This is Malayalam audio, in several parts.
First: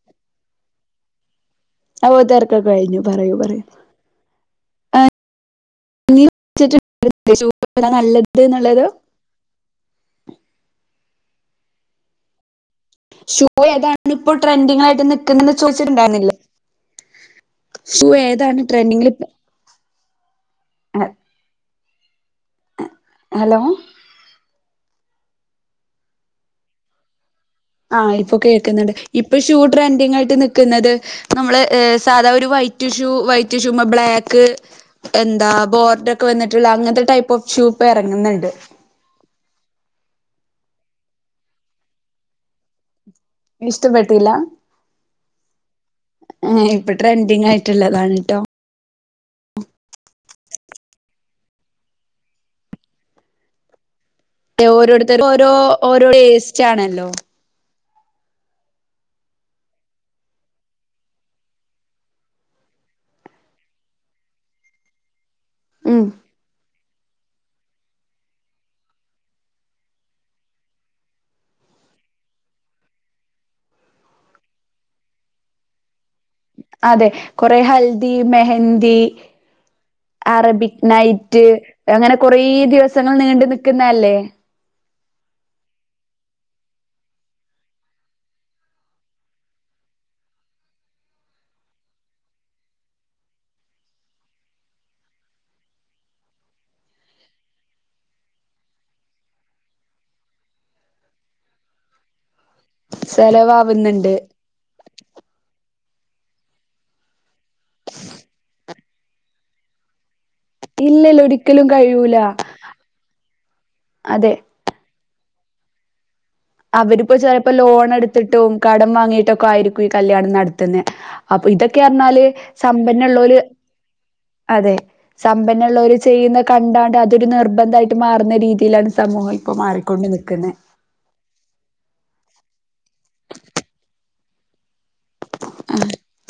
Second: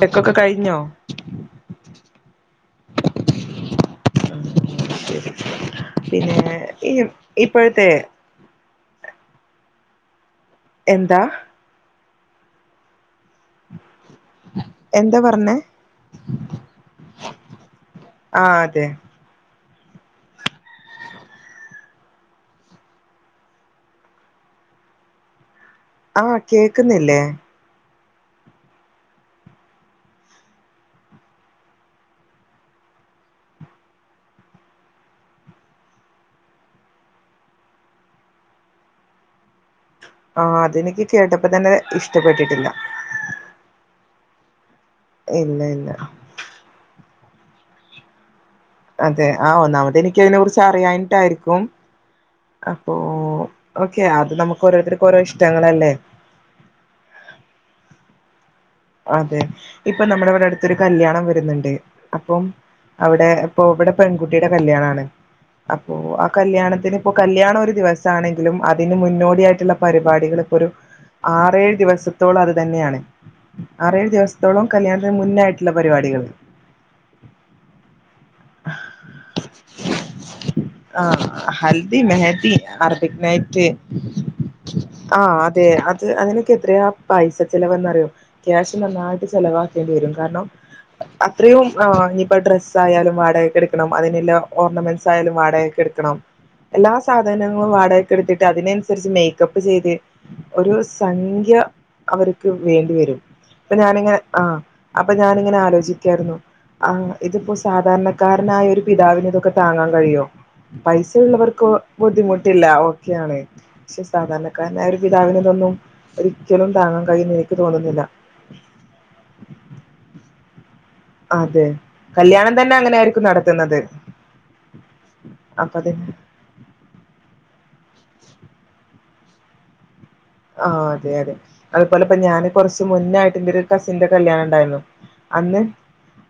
തെക്കൊക്കെ കഴിഞ്ഞോ അപ്പോ തിരക്കൊക്കെ കഴിഞ്ഞു പറയൂ പറയൂ നീ പിന്നെ ഈ ഇപ്പഴത്തെ ത് ന്നുള്ളത് എന്താ ഷൂ ഏതാണ് ഇപ്പോ ട്രെൻഡിങ്ങായിട്ട് എന്താ പറഞ്ഞേ നിക്കുന്നെന്ന് ചോയ്ച്ചിട്ടുണ്ടായ്ര്ന്നില്ലേ ഷൂ ആഹ് ഏതാണ് അതെ ട്രെൻഡിങ്ങില് പൊ ഹലോ ആഹ് കേക്ക്ന്നില്ലേ? ആഹ് ഇപ്പൊ കേക്ക്ന്ന്ണ്ട് ഇപ്പൊ ഷൂ ട്രെൻഡിങ്ങായിട്ട് നിക്കുന്നത് നമ്മള് സാധാ ഒരു വൈറ്റ് ഷൂ വൈറ്റ് ഷൂമെ ബ്ലാക്ക് എന്താ ബോർഡെക്കെ വന്നിട്ടുള്ള അങ്ങൻത്തെ ടൈപ്പ് ഓഫ് ഷ്യൂപ്പെറങ്ങ്ന്ന്ണ്ട് ആഹ് തെനിക്ക് കേട്ടപ്പതന്നെ ഇഷ്ടപ്പെട്ടിട്ടില്ല ഇഷ്ട്ടപ്പെട്ടില്ല ഇല്ല ഇല്ല ആഹ് ഇപ്പൊ ട്രെൻഡിങ്ങായ്ട്ട്ള്ളതാണീട്ടോ അതെ ആഹ് ഒന്നാമതെനിക്കതിനെ കുറിച്ച് അറിയായ്ട്ടായിരിക്കും അപ്പോ ഓക്കെ അത് നമുക്ക് ഓരോര്ത്തര്ക്ക് ഓരോ ഇഷ്ട്ടങ്ങളല്ലേ ച്ചാണല്ലോ അതെ ഇപ്പൊ നമ്മടെവിടെ അടുത്തൊരു കല്യാണം വരുന്നുണ്ട് അപ്പം അവിടെ ഇപ്പൊ ഇവിടെ പെൺകുട്ടിയുടെ കല്യാണാണ് അപ്പോ ഉം ആ കല്യാണത്തിന് ഇപ്പൊ കല്യാണം ഒരു ദിവസാണെങ്കിലും അതിന് മുന്നോടിയായ്ട്ട്ള്ള പരിപാടികൾ ഇപ്പോ ഒരു ആറേഴ് ദിവസത്തോളം അത് തന്നെയാണ് ആറേഴ് ദിവസത്തോളം കല്യാണത്തിന് മുന്നായിട്ടുള്ള പരിപാടികൾ അതെ കൊറെ ഹൽദി മെഹന്തി അറബിക് ആ നൈറ്റ് ഹൽദി അങ്ങനെ കൊറേ മെഹന്തി ദിവസങ്ങൾ അറബിക് നീണ്ടു നൈറ്റ് നിക്കുന്നേല്ലേ ആഹ് അതെ അത് അതിനൊക്കെ എത്രയാ പൈസ ചെലവെന്നറിയോ ക്യാഷ് നന്നായിട്ട് ചെലവാക്കേണ്ടി വരും കാരണം അത്രയും ആഹ് ഇനിയിപ്പോ ഡ്രസ്സയാലും വാടകക്കെടുക്കണം അതിനില്ല ഓർണമെന്റ്സായാലും വാടക എടുക്കണം എല്ലാ സാധനങ്ങളും വാടകക്കെടുത്തിട്ട് അതിനനുസരിച്ച് മേക്കപ്പ് ചെയ്ത് ഒരു സംഖ്യ അവര്ക്ക് വേണ്ടിവരും ഇപ്പൊ ചെലവാവുന്നുണ്ട്. ഞാനിങ്ങനെ ആഹ് അപ്പൊ ഞാനിങ്ങനെ ആലോചിക്കായിരുന്നു ആഹ് ഇതിപ്പോ സാധാരണക്കാരനായ ഒരു പിതാവിനിതൊക്കെ താങ്ങാൻ കഴിയോ? പൈസ ഇല്ലല്ല ഒരിക്കലും ഇള്ളവർക്ക് കഴിയൂല ബുദ്ധിമുട്ടില്ല ഓക്കെയാണ്. പക്ഷെ അതെ സാധാരണ ക്കാരനായ ഒരു പിതാവിനിതൊന്നും ഒരിക്കലും താങ്ങാൻ കഴിയുംന്ന് എനിക്ക് തോന്നുന്നില്ല ട്ടും കടം വാങ്ങിയിട്ടൊക്കെ ആയിരിക്കും ഈ കല്യാണം നടത്ത്ന്നെ അപ്പൊ അതെ ഇതൊക്കെർഞ്ഞാല് കല്യാണം തന്നെ അങ്ങനെ ആയിരിക്കും സമ്പന്നള്ളോല് നടത്തുന്നത് അതെ. അപ്പൊ സമ്പന്നള്ളോര് അതിന് ചെയ്യുന്ന കണ്ടാണ്ട് അതൊരു നിർബന്ധായിട്ട് മാറുന്ന രീതിയിലാണ് സമൂഹം ഇപ്പോ മാറിക്കൊണ്ട് നിക്കുന്നെ. ആഹ് അതെ അതെ. അതുപോലെപ്പം ഞാന് കുറച്ച് മുന്നായിട്ട് എന്റെ ഒരു കസിന്റെ കല്യാണംണ്ടായ്രുന്നു. അന്ന്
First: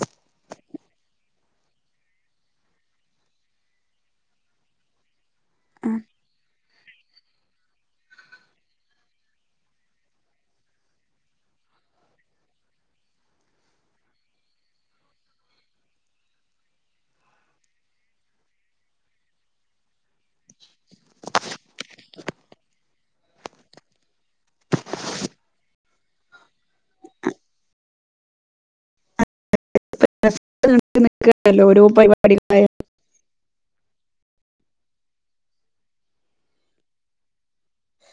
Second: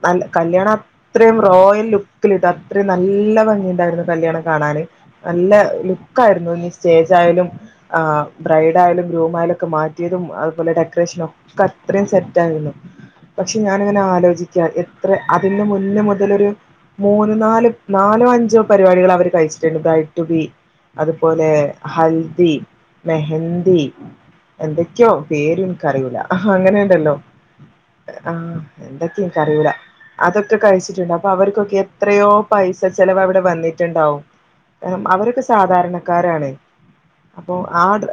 നല്ല കല്യാണ ത്രേം റോയൽ ലുക്കിലിട്ട് അത്രയും നല്ല ഭംഗിണ്ടായിരുന്നു കല്യാണം കാണാന്. നല്ല ലുക്കായിരുന്നു ഇനി സ്റ്റേജായാലും ആ ബ്രൈഡ് യാലും ഗ്രൂമായാലും ഒക്കെ മാറ്റിയതും അതുപോലെ ഡെക്കറേഷനും ഒക്കെ അത്രയും സെറ്റായിരുന്നു. പക്ഷേ ഞാനിങ്ങനെ ആലോചിക്കാ. എത്ര അതിന് മുന്നേ മുതലൊരു മൂന്ന് നാല് നാലോ അഞ്ചോ പരിപാടികള് അവര് കഴിച്ചിട്ടുണ്ട്. ബ്രൈഡ്‌ റ്റു ബി അത്പോലെ ഹൽദി, മെഹ ന്തി എന്തൊക്കെയോ പേര് എനിക്കറിയൂല. ഹാ അങ്ങനെ ഉണ്ടല്ലോ. ആഹ് എന്തൊക്കയോ എനിക്ക് അറിയൂല. അതൊക്കെ കഴിച്ചിട്ടുണ്ട്. അപ്പോ നിക്കല്ലോ അവർക്കൊക്കെ ഓരോ എത്രയോ പരിപാടികളായി പൈസ സ ചെലവ് അവിടെ വന്നിട്ടുണ്ടാവും. അവരൊക്കെ സാധാരണക്കാരാണ്. അപ്പോ ആ ഡ്ര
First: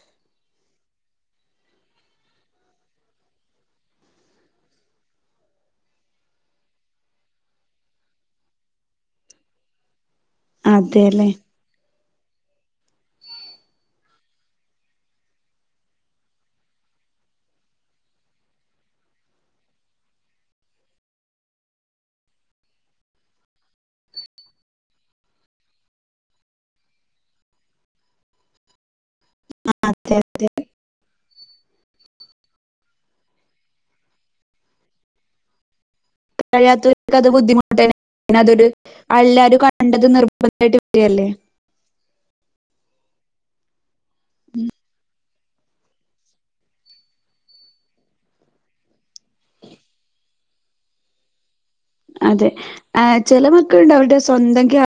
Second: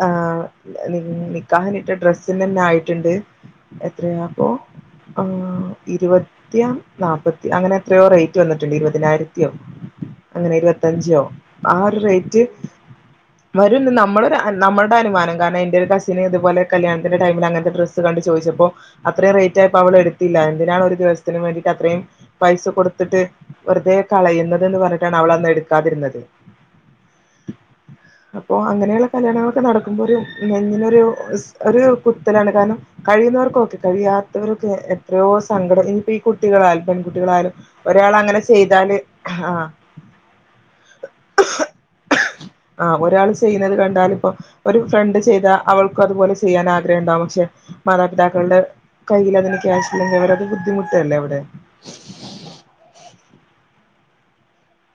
നിക്കാഹിന് ഇട്ട ഡ്രസ്‌ന്നന്നെ ആയിട്ട്ണ്ട് എത്രയാക്കോ ആഹ് ഇരുപ ത്തിയാ നാപ്പത്തി അങ്ങനെ എത്രയോ റേറ്റ് വന്നിട്ട്ണ്ട്. ഇരുപതിനായിരത്തിയോ അങ്ങനെ ഇരുപത്തഞ്ചോ അതെല്ലേ ആ ഒരു റേറ്റ് വരുന്ന് നമ്മളെ നമ്മളടെ അനുമാനം കാരണം എന്റെ ഒരു കസിന് ഇതുപോലെ കല്യാണത്തിന്റെ ടൈമില് അങ്ങനത്തെ ഡ്രസ് കണ്ട് ചോദിച്ചപ്പോ അത്രയും റേറ്റ് ആയപ്പോ അവള് എടുത്തില്ല. എന്തിനാണ് ഒരു ദിവസത്തിന് വേണ്ടിട്ട് അത്രയും പൈസ കൊടുത്തിട്ട് വെറുതെ കളയുന്നത് എന്ന് പറഞ്ഞിട്ടാണ് അവള് അന്ന് എടുക്കാതിരുന്നത്. [inaudible] അപ്പോ അങ്ങനെയുള്ള കല്യാണങ്ങളൊക്കെ നടക്കുമ്പോ ഒരു ചങ്കിനൊരു ഒരു കുത്തലാണ്. കാരണം കഴിയുന്നവർക് ഓക്കെ കഴിയാത്തവരൊക്കെ എത്രയോ സങ്കടം ഇനിപ്പ ഈ കുട്ടികളായാലും കഴിയത്തവർക്ക് അത് പെൺകുട്ടികളായാലും ബുദ്ധിമുട്ടന്നെണ്. ഒരാൾ പിന്നെ അങ്ങനെ അതൊരു ചെയ്താല് ആ എല്ലാരും കണ്ടത് നിർബന്ധ അടിപൊളിയല്ലേ ആഹ് ഒരാൾ ചെയ്യുന്നത് കണ്ടാല് ഇപ്പ ഒരു ഫ്രണ്ട് ചെയ്താ അവൾക്ക് അതുപോലെ ചെയ്യാൻ ആഗ്രഹം ഉണ്ടാവും. പക്ഷേ മാതാപിതാക്കളുടെ കയ്യിലതിന് ക്യാഷ് ഇല്ലാതെ അവരത് ബുദ്ധിമുട്ടല്ലേ അവിടെ. അതെ ആഹ് ചെല മക്കളുണ്ട് അവരുടെ സ്വന്തം ക്യാ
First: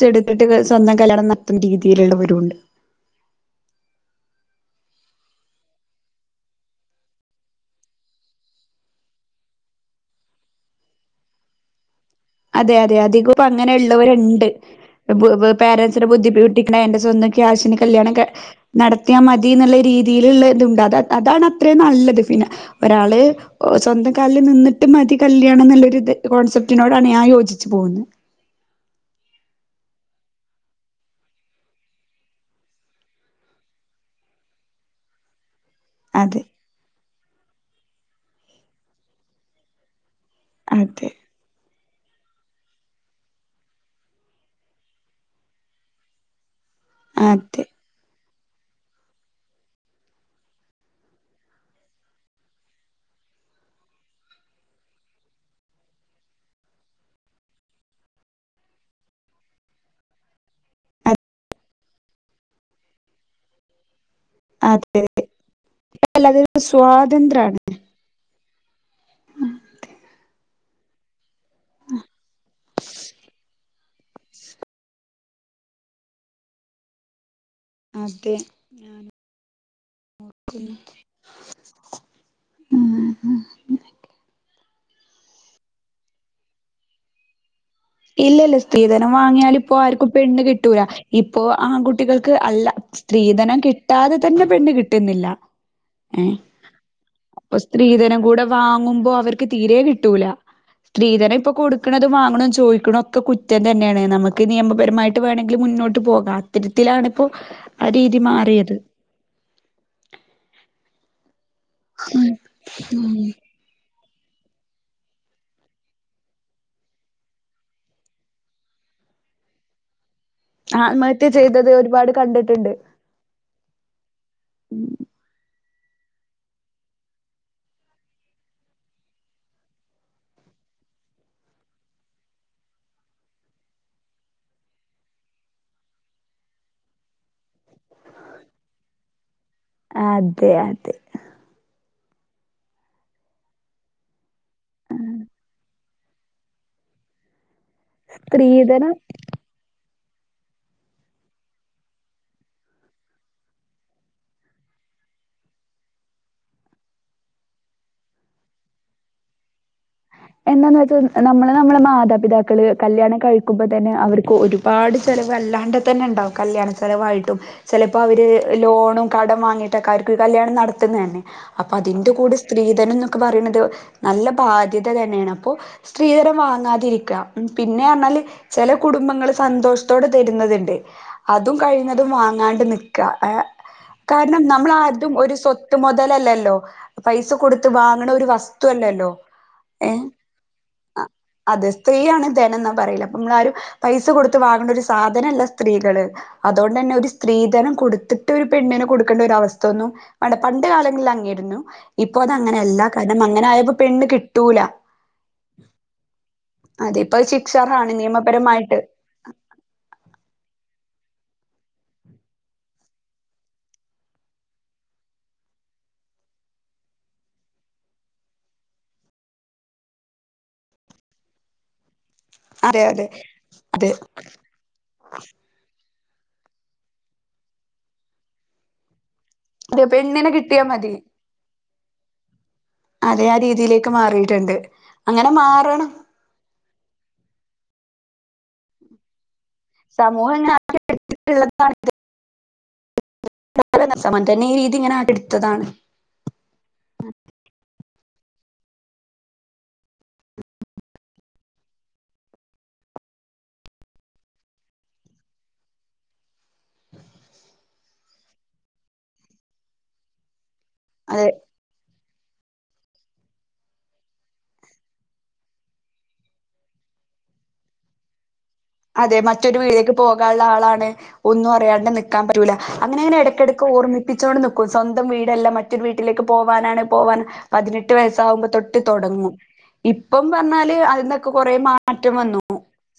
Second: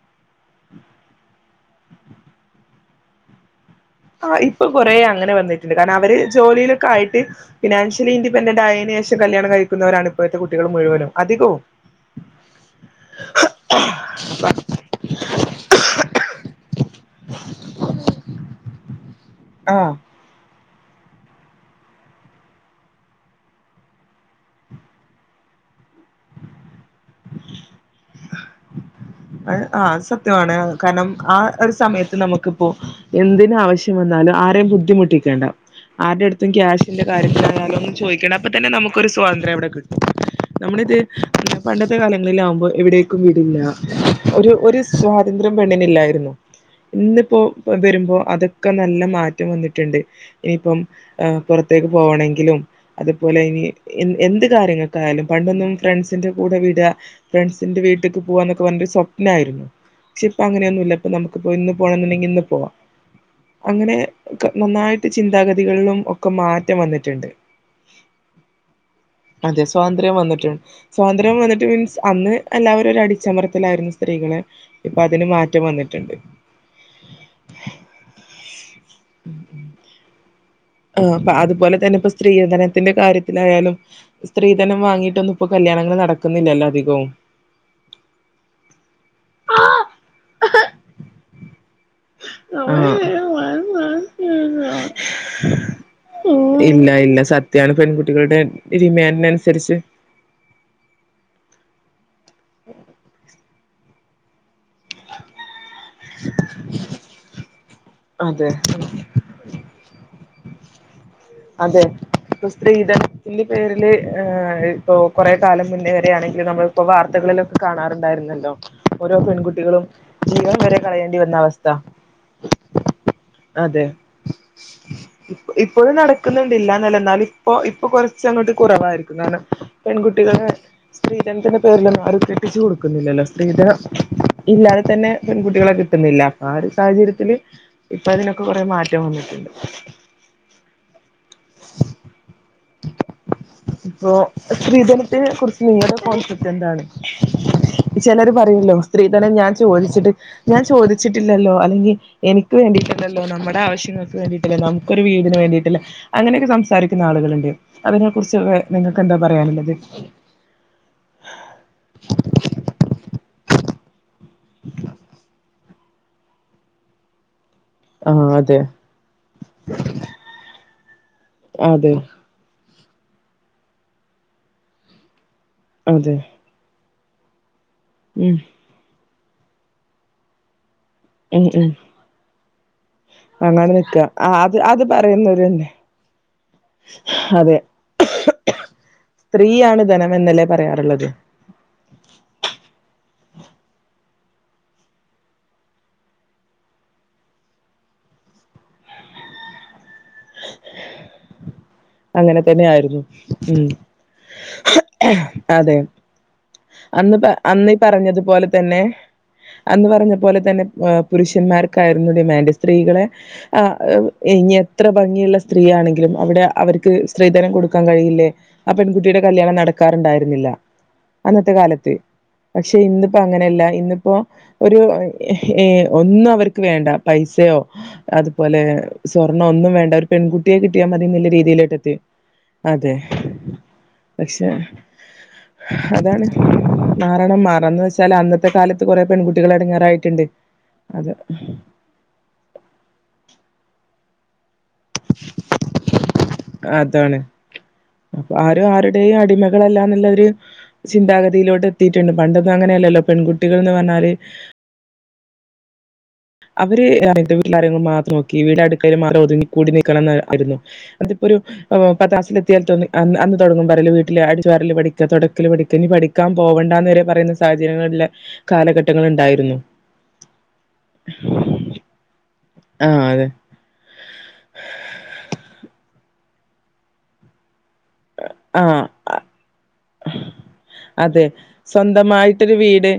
ശെടുത്തിട്ട് സ്വന്തം കല്യാണം നടത്തുന്ന രീതിയിലുള്ളവരും ഉണ്ട്. ആഹ് ഇപ്പോ കൊറേ അങ്ങനെ വന്നിട്ടുണ്ട്. കാരണം അവര് ജോലിയിലൊക്കെ ആയിട്ട് ഫിനാൻഷ്യലി ഇൻഡിപെണ്ടൻഡ് ആയതിന് ശേഷം കല്യാണം കഴിക്കുന്നവരാണ് ഇപ്പോഴത്തെ കുട്ടികൾ മുഴുവനും അധികവും. അതെ അതെ അധികവും ഇപ്പോ അങ്ങനെയുള്ളവരുണ്ട്. പ് പ് പാരൻറ്സിനെ ബുദ്ധിമുട്ടിക്കണേണ്ട് സ്വന്തംക്യാഷിന് കല്യാണം ക നടത്തിയാമതി മതി എന്നുള്ള ആഹ് രീതിയിലുള്ള ഇതുംണ്ട്. അത് അതാണ് അത്രയും നല്ലത് പിന്നെ ഒരാള് സ്വന്തം കാലിൽ നിന്നിട്ടു മതി കല്യാണം എന്നുള്ളൊരു ഇത് കോൺസെപ്റ്റിനോട് ആണ് ഞാൻ യോജിച്ചു പോകുന്ന്. ആഹ് അത് സത്യമാണ്. കാരണം ആ ഒരു സമയത്ത് നമുക്കിപ്പോ എന്തിന് ആവശ്യം വന്നാലും ആരെയും ബുദ്ധിമുട്ടിക്കേണ്ട ആരുടെ അതെ അടുത്തും ക്യാഷിന്റെ കാര്യത്തിലായാലും ഒന്നും ചോദിക്കണ്ട. അപ്പോ തന്നെ നമുക്കൊരു സ്വാതന്ത്ര്യം അവിടെ കിട്ടും. നമ്മളിത് അതെ പണ്ടത്തെ കാലങ്ങളില് ആകുമ്പോ എവിടേക്കും വിടില്ല ഒരു ഒരു സ്വാതന്ത്ര്യം പെണ്ണിനില്ലായിരുന്നു. ഇന്നിപ്പോ അതെ വരുമ്പോ അതൊക്കെ നല്ല മാറ്റം വന്നിട്ടുണ്ട്. ഇനിപ്പം പൊറത്തേക്ക് പോണെങ്കിലും അതുപോലെ ഇനി എ എന്ത് കാര്യങ്ങൾക്കായാലും പണ്ടൊന്നും ഫ്രണ്ട്സിന്റെ കൂടെ വിടാ ഫ്രണ്ട്സിൻ്റെ വീട്ടിക്ക് പോകാന്നൊക്കെ പറഞ്ഞാ ഒരു സ്വപ്നായിരുന്നു. പക്ഷേ ഇപ്പ അങ്ങനൊന്നുമില്ല ഇപ്പ നമുക്ക് പോയി നിന്ന് പോണെന്നുണ്ടെങ്കിൽ ഇന്ന് പോവാം. അങ്ങനെ അതെ നന്നായിട്ട് ചിന്താഗതികളിലും അല്ല ഒക്കെ അതൊരു മാറ്റം വന്നിട്ട്ണ്ട്. സ്വാതന്ത്രാണ് അതെ സ്വാതന്ത്ര്യം വന്നിട്ട് സ്വാതന്ത്ര്യം വന്നിട്ട് മീൻസാ അന്ന് എല്ലാവരു ഒരു അടിച്ചമർ ത്തലായിരുന്നു സ്ത്രീകളെ, ഇപ്പോ അതിന് മാറ്റം വന്നിട്ട്ണ്ട്. അതെ ആ [unintelligible] ആഹ് പ്പ അതുപോലെ തന്നെ പ്പ സ് സ്ത്രീധനത്തിന്റെ കാര്യത്തിലായാലും, സ്ത്രീധനം വാങ്ങീട്ടൊന്നുംപ്പൊ കല്യാണങ്ങള് നടക്കുന്നില്ലല്ലോ അധി [unintelligible] ഇല്ലല്ല സ്ത്രീധനം വാങ്ങിയാല് പ്പോ ആർക്കും പെണ്ണ് കിട്ടൂല. ഇപ്പോ ആൺകു ട്ടികൾക്ക് അല്ല. ആഹ് സ്ത്രീധനം കിട്ടാതെ തന്നെ പെണ്ണ് കിട്ട്ന്നില്ല. ഏഹ്, ഇല്ല ഇല്ല അപ്പൊ സത്യാണ് സ്ത്രീധനം പെൺകുട്ടികളുടെ കൂടെ വാങ്ങുമ്പോ അവർക്ക് ഡിമാൻഡിനനുസരിച്ച് തീരേ കി ട്ടൂല. സ്ത്രീധനം ഇപ്പൊ കൊടുക്കണതും വാങ്ങ്ണതും ചോദി ക്ക്ണൊക്കെ കുറ്റം തന്നേണ്. നമുക്ക് നിയമപരമായിട്ട് വേണെങ്കിൽ മുന്നോട്ട് പോകാം, അത്തരത്തിലാണിപ്പൊ ആ രീതി അതെ മാറിയത് അതെ, ഇപ്പൊ സ്ത്രീധനത്തിന്റെ പേരില് ഏ ഇപ്പൊ കൊറേകാലം മുന്നേ വരേ ആണെങ്കില് നമ്മളിപ്പൊ, വാർത്തകളിലൊക്കെ കാണാറുണ്ടായിരുന്നല്ലോ ഓരോ പെൺകുട്ടികളും ജീവൻ വരെ കളയേണ്ടി ആത്മഹത്യ വന്ന അവസ്ഥ ചെയ്തത് ഒരുപാട് കണ്ടിട്ടുണ്ട് അതെ [inaudible] ഇപ്പ ഇപ്പോഴും നട ക്ക്ന്ന് ണ്ട് ഇല്ലാന്നല്ല എന്നാലും, ഇപ്പൊ ഇപ്പൊ കൊറച്ചങ്ങോട്ട് കുറവായിരിക്കും കാരണം പെൺകുട്ടികളെ സ്ത്രീധനത്തിന്റെ പേരിലൊന്നും ആരും കെട്ടിച്ച് കൊടുക്കുന്നില്ലല്ലോ. സ്ത്രീധനം ഇല്ലാതെ തന്നെ പെൺകുട്ടികളെ കി ട്ടുന്നില്ല. അപ്പൊ ആ ഒരു സാഹചര്യത്തില് ഇപ്പൊ അതിനൊക്കെ കൊറേ മാറ്റം വന്നിട്ട്ണ്ട്. അതെ അതെ. [inaudible] ഇപ്പോ, സ്ത്രീധനത്തിനെ കുറിച്ച് നിങ്ങടെ കോൺസെപ്റ്റെന്താണ്? ചെലരു പറയല്ലോ സ്ത്രീധനം സ്ത്രീധനം ഞാൻ ചോദിച്ചിട്ട് ഞാൻ ചോദിച്ചിട്ടില്ലല്ലോ, അല്ലെങ്കി എനിക്ക് വേണ്ടിയിട്ടല്ലല്ലോ, നമ്മുടെ ആവശ്യങ്ങൾക്ക് വേണ്ടിയിട്ടല്ലേ, നമുക്കൊരു വീടിന് വേണ്ടിയിട്ടല്ലേ അങ്ങനെയെക്കെ സംസാരിക്കുന്ന ആളുകളുണ്ട്. അതിനെ കുറിച്ച് വേ നിങ്ങക്കെന്താ പറയാനുള്ളത്? എന്താന്ന് വെച്ചാ, നമ്മള് നമ്മളെ മാതാപിതാക്കള് കല്യാണം കഴിക്കുമ്പോ തന്നെ അവർ ക്ക് ഒരുപാട് ചെലവ് അല്ലാണ്ടെത്തന്നെ ഇണ്ടാവും. കല്യാണച്ചെലവായിട്ടും ചെലപ്പോ ആ അവര് അതെ ലോണും കടം വാങ്ങിയിട്ടൊക്കാരിക്കും കല്യാണം നടത്തുന്നന്നെ. അപ്പൊ അതെ അതിന്റെ കൂടെ സ്ത്രീധനം ന്നൊക്കെ പറിണത് നല്ല ബാധ്യത തന്നേണ് അപ്പോ, അതെ സ്ത്രീധനം വാങ്ങാതിരിക്ക ഉം പിന്നെ പർഞ്ഞാല് ഉം ചെല കുടുംബങ്ങള് സന്തോഷത്തോടെ തരുന്നത്ണ്ട്. ഉം അതും ഉം കഴിഞ തും വാങ്ങാണ്ട് നിക്ക ഏ, അങ്ങനെ നിക്ക ആ കാരണം അത് നമ്മൾ അത് ആര്തും ഒരു പറയുന്നവരുണ്ട് സ്വത്ത് മൊതലല്ലല്ലോ പൈസ അതെ കൊടുത്ത് വാങ്ങ്ണ ഒരു വസ്തു അല്ലല്ലോ സ്ത്രീയാണ് ഏഹ് ധനം എന്നല്ലേ പറയാറ്ള്ളത്. അതെ സ്ത്രീയാണ് ധനം ന്നാ പറയല്. അപ്പൊ ഇങ്ങളാരും പൈസ കൊടുത്ത് വാങ്ങണ്ട ഒരു സാധനല്ല സ്ത്രീകള് അതോണ്ടെന്നെ ഒരു സ്ത്രീധനം കൊടുത്തിട്ട് ഒരു പെണ്ണിനെ കൊടുക്കണ്ട ഒരു അവസ്ഥ ഒന്നും പണ്ട് പണ്ട് കാലങ്ങളിൽ അങ്ങേയിരുന്നു. അങ്ങനെത്തന്നെ ആയിരുന്നു ഉം. കിട്ടൂല അതെ, അതെ അന്ന് ഇപ്പൊ പ അന്ന് ഈ ശിക്ഷാർഹാണ് നിയമപരമായിട്ട് പറഞ്ഞതുപോലെത്തന്നെ അന്ന് പറഞ്ഞപോലെത്തന്നെ പുരുഷന്മാർക്കായിരുന്നു ഡിമാൻഡ്, സ്ത്രീകളെ ആഹ് ഇനി എത്ര ഭംഗിയുള്ള സ്ത്രീയാണെങ്കിലും അവിടെ അവർക്ക് സ്ത്രീധനം കൊടുക്കാൻ കഴിയില്ലേ, ആ പെൺകുട്ടിയുടെ കല്യാണം നടക്കാറുണ്ടായിരുന്നില്ല. അന്നത്തെ കാലത്ത്. പക്ഷെ അതെ അതെ ഇന്ന്പ്പോ അങ്ങനെയല്ല, അതെ ഇന്ന്പ്പോ ഒരു ഏഹ് ഒന്നു അവർക്ക് വേണ്ട, പൈസയോ അതുപോലേ സ്വർണൊ ഒന്നും വേണ്ട, ഒരു പെൺുട്ടിയെ കിട്ടിയാ മതി ന്ന്ള്ള രീതി [unintelligible] അതെ, ആ രീതിയിലേക്ക് പക്ഷെ മാറിയിട്ടുണ്ട് അങ്ങനെ മാറണം അതാണ്. മാറണം മാറണംന്ന് വെച്ചാല് അന്നത്തെ കാലത്ത് കൊറേ പെൺകുട്ടികള് എട്ങ്ങ സമൂഹങ്ങനെ [unintelligible] [unintelligible] ഈ രീതി ഇങ്ങനെ ആണ് ട്ത്തതാണ് അതാണ്. ആരും ആരുടെയും അടിമകളല്ല ന്നുള്ളരു ചിന്താഗതിയിലോട്ട് എത്തിയിട്ടുണ്ട് പണ്ടൊന്നും അങ്ങനെയല്ലല്ലോ പെൺകുട്ടികൾ ന്ന് പറഞ്ഞാല് അവര് അവിടുത്തെ വീട്ട്കാരെങ്ങള് മാത്രം നോക്കി വീട് അടുക്കളയിൽ മാത്രം ഒതുങ്ങി കൂടി നിൽക്കണം എന്ന് ആയിരുന്നു അതെ തിപ്പോ ഒരു ഓഹ് പത്താംസില് എത്തിയാൽ റ്റൊന്ന് അന്ന് അന്ന് തുടങ്ങും പറയില് വീട്ടില് അടിച്ച് വാരല് പഠിക തുടക്കല് പഠിക്ക ഇനി പഠി ക്കാൻ പോവണ്ടാന്ന് വരെ പറയുന്ന സാഹചര്യങ്ങളില് അതെ മറ്റൊരു വീടേക്ക് പോകാൻള്ള ആളാണ് ണ് ഒന്നുംഅറിയാണ്ട് നിക്കാൻ പറ്റൂല്ല ആ അങ്ങനെനെ അതെ ഇടക്കിടക്ക് ഓർമ്മിപ്പിച്ചോണ്ട് നിക്കും സ്വന്തം വീടല്ല മറ്റൊരു വീട്ടിലേക്ക് പോവാനാണ് പോവാൻ പതിനെട്ട് വയസ്സാഉമ്പോ തൊട്ട് ആ തൊടങ്ങും ഇപ്പം പറഞ്ഞാല് അതിൽന്നൊക്കെ കൊറെ മാറ്റം വന്നു ഒരു വീട്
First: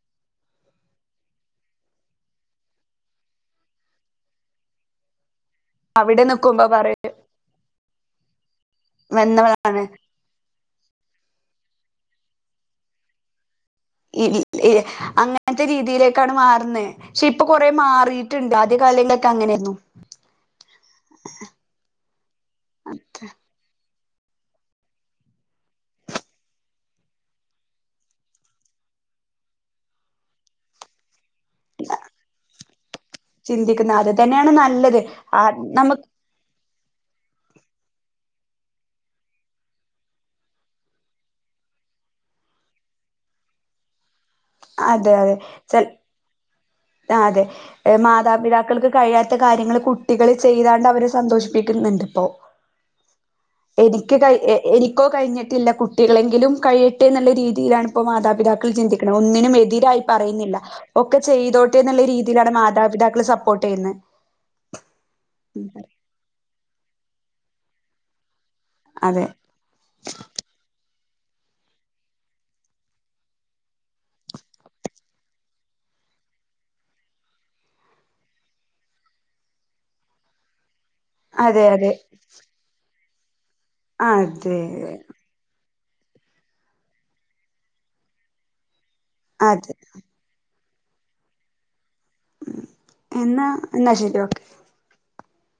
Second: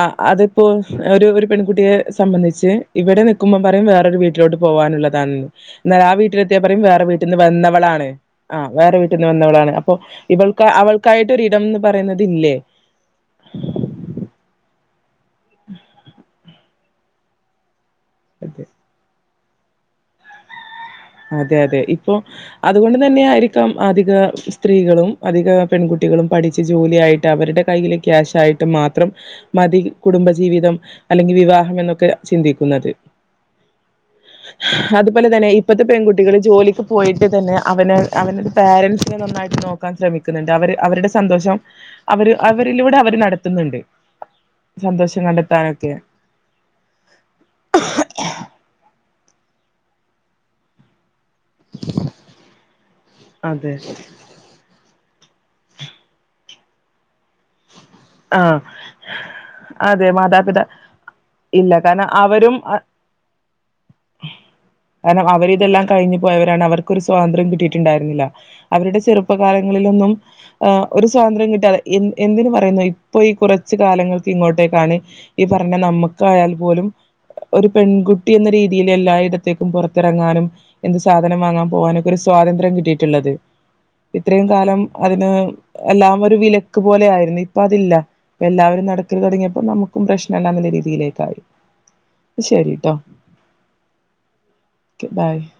ആഹ് അതിപ്പോഎഹ് ഒരു ഒരു പെൺകുട്ടിയെ സംബന്ധിച്ച് ഇവിടെ നിക്കുമ്പം പറയും വേറൊരു വീ ട്ടിലോട്ട് പോവാനുള്ളതാന്ന് എന്നാലാ ആ അവിടെ വീട്ടിലെത്തിയാ നിക്കുമ്പോ പറയും വേറെ വീ ട്ട്ന്ന് വന്നവളാണ് ആഹ് വേറെ വീട്ടിന്ന് വന്നവളാണ് വന്നതാണ് അപ്പോ ഇവൾക്ക് അവൾ കായിട്ടൊരിടംന്ന് പറയുന്നത് ഇല്ലേ ഇൽ യേ അങ്ങൻത്തെ രീതിയിലേക്കാണ് മാറുന്നെ ക്ഷെ ഇപ്പൊ കൊറേ മാ റീറ്റ്ണ്ട് അതെ ആദ്യ കാലങ്ങളൊക്കെങ്ങനെരുന്നു അതെ അതെ ഇപ്പൊ അതുകൊണ്ട് തന്നെ ആയിരിക്കാം അധിക സ്ത്രീകളും അധിക പെൺകുട്ടികളും പഠിച്ച് ജോലിയായിട്ട് അവരുടെ കയ്ല് ക്യാഷയിട്ട് മാത്രം മതി കുടുംബജീവിതം അല്ലെങ്കിൽ വിവാ അങ്ങന്നൊക്കെ ചിന്തിക്കുന്നത് ചിന്തിക്കുന്നത് അത് തന്നെയാണ് നല്ലത് അതുപോലെ ആ തന്നെ ഇ നമുക്ക് കുട്ടികള് ജോലിക്ക് പോയിട്ട് തന്നെ അവന് അവനൊരു പേരൻസിനെ നന്നായിട്ട് നോക്കാൻ ശ്രമി ക്കുന്നുണ്ട് അവര് അവരുടെ സന്തോഷം അവര് അവരിലൂടെ അവര് നടത്തുന്നുണ്ട് അതെ സന്തോഷം അതെ ചെ കണ്ടെത്താനൊക്കെ ആഹ് അതെ മാതാപിതാക്കൾക്ക് കഴിയാത്ത കാര്യങ്ങൾ കുട്ടികള് ചെയ്താട്ട് അവരെ സന്തോഷി പ്പിക്ക്ന്ന്ണ്ട് പ്പോ അതെ എനിക്ക് കൈ എ എനിക്കോ കഴിഞ്ഞിട്ടില്ല കുട്ടികളെങ്കിലും കഴിയട്ടെ ന്നുള്ള രീ തിയിലാണ് ഇപ്പോ ആഹ് മാതാപിതാക്കൾ ചിന്തിക്കുണെ ഒന്നിനും എതിരായി അതെ പറയുന്നില്ല മാതാപിതാ ഒക്കെ ചെയ്തോ ഇല്ല കാരണം അവരും അഹ് ചെയ്യുന്നത് കാരണം അവരിതെല്ലാം ക കഴിഞ്ഞു പോയവരാണ് അവർക്കൊരു സ്വാതന്ത്ര്യം കിട്ടിയിട്ടുണ്ടായിരുന്നില്ല അവരുടെ അതെ ചെറുപ്പകാലങ്ങളിലൊന്നും ആഹ് ഒരു സ്വാതന്ത്ര്യം കിട്ടിയാ എ എന്തിന് പറയുന്നു ഇപ്പൊ ഈ കുറച്ച് കാലങ്ങൾക്ക് ഇങ്ങോട്ടേക്കാണ് ഈ പറഞ്ഞ നമ്മുക്കായാൽ പോലും ഒരു പെൺകുട്ടി എന്ന രീതിയിയില് എല്ലായിടത്തേക്കും പുറത്തിറങ്ങാനും എന്ത് സാധനം അതെ വാങ്ങാൻ അതെ പോവാനൊക്കെ ഒരു സ്വാതന്ത്ര്യം കിട്ടിയിട്ടുള്ളത് ഇത്രയും കാലം അതെ അതിന് എല്ലാം ഒരു വിലക്ക് പോലെ ആയിരുന്നു ഇപ്പൊ അതില്ല എല്ലാവരും നടക്കൽ തുടങ്ങിയപ്പോ അതെ നമുക്കും പ്രശ് രണ്ടാമത് രീതിയിലേക്കായി ശരിട്ടോ എന്നാ എന്നാ ശരി ഓക്കെ [unintelligible]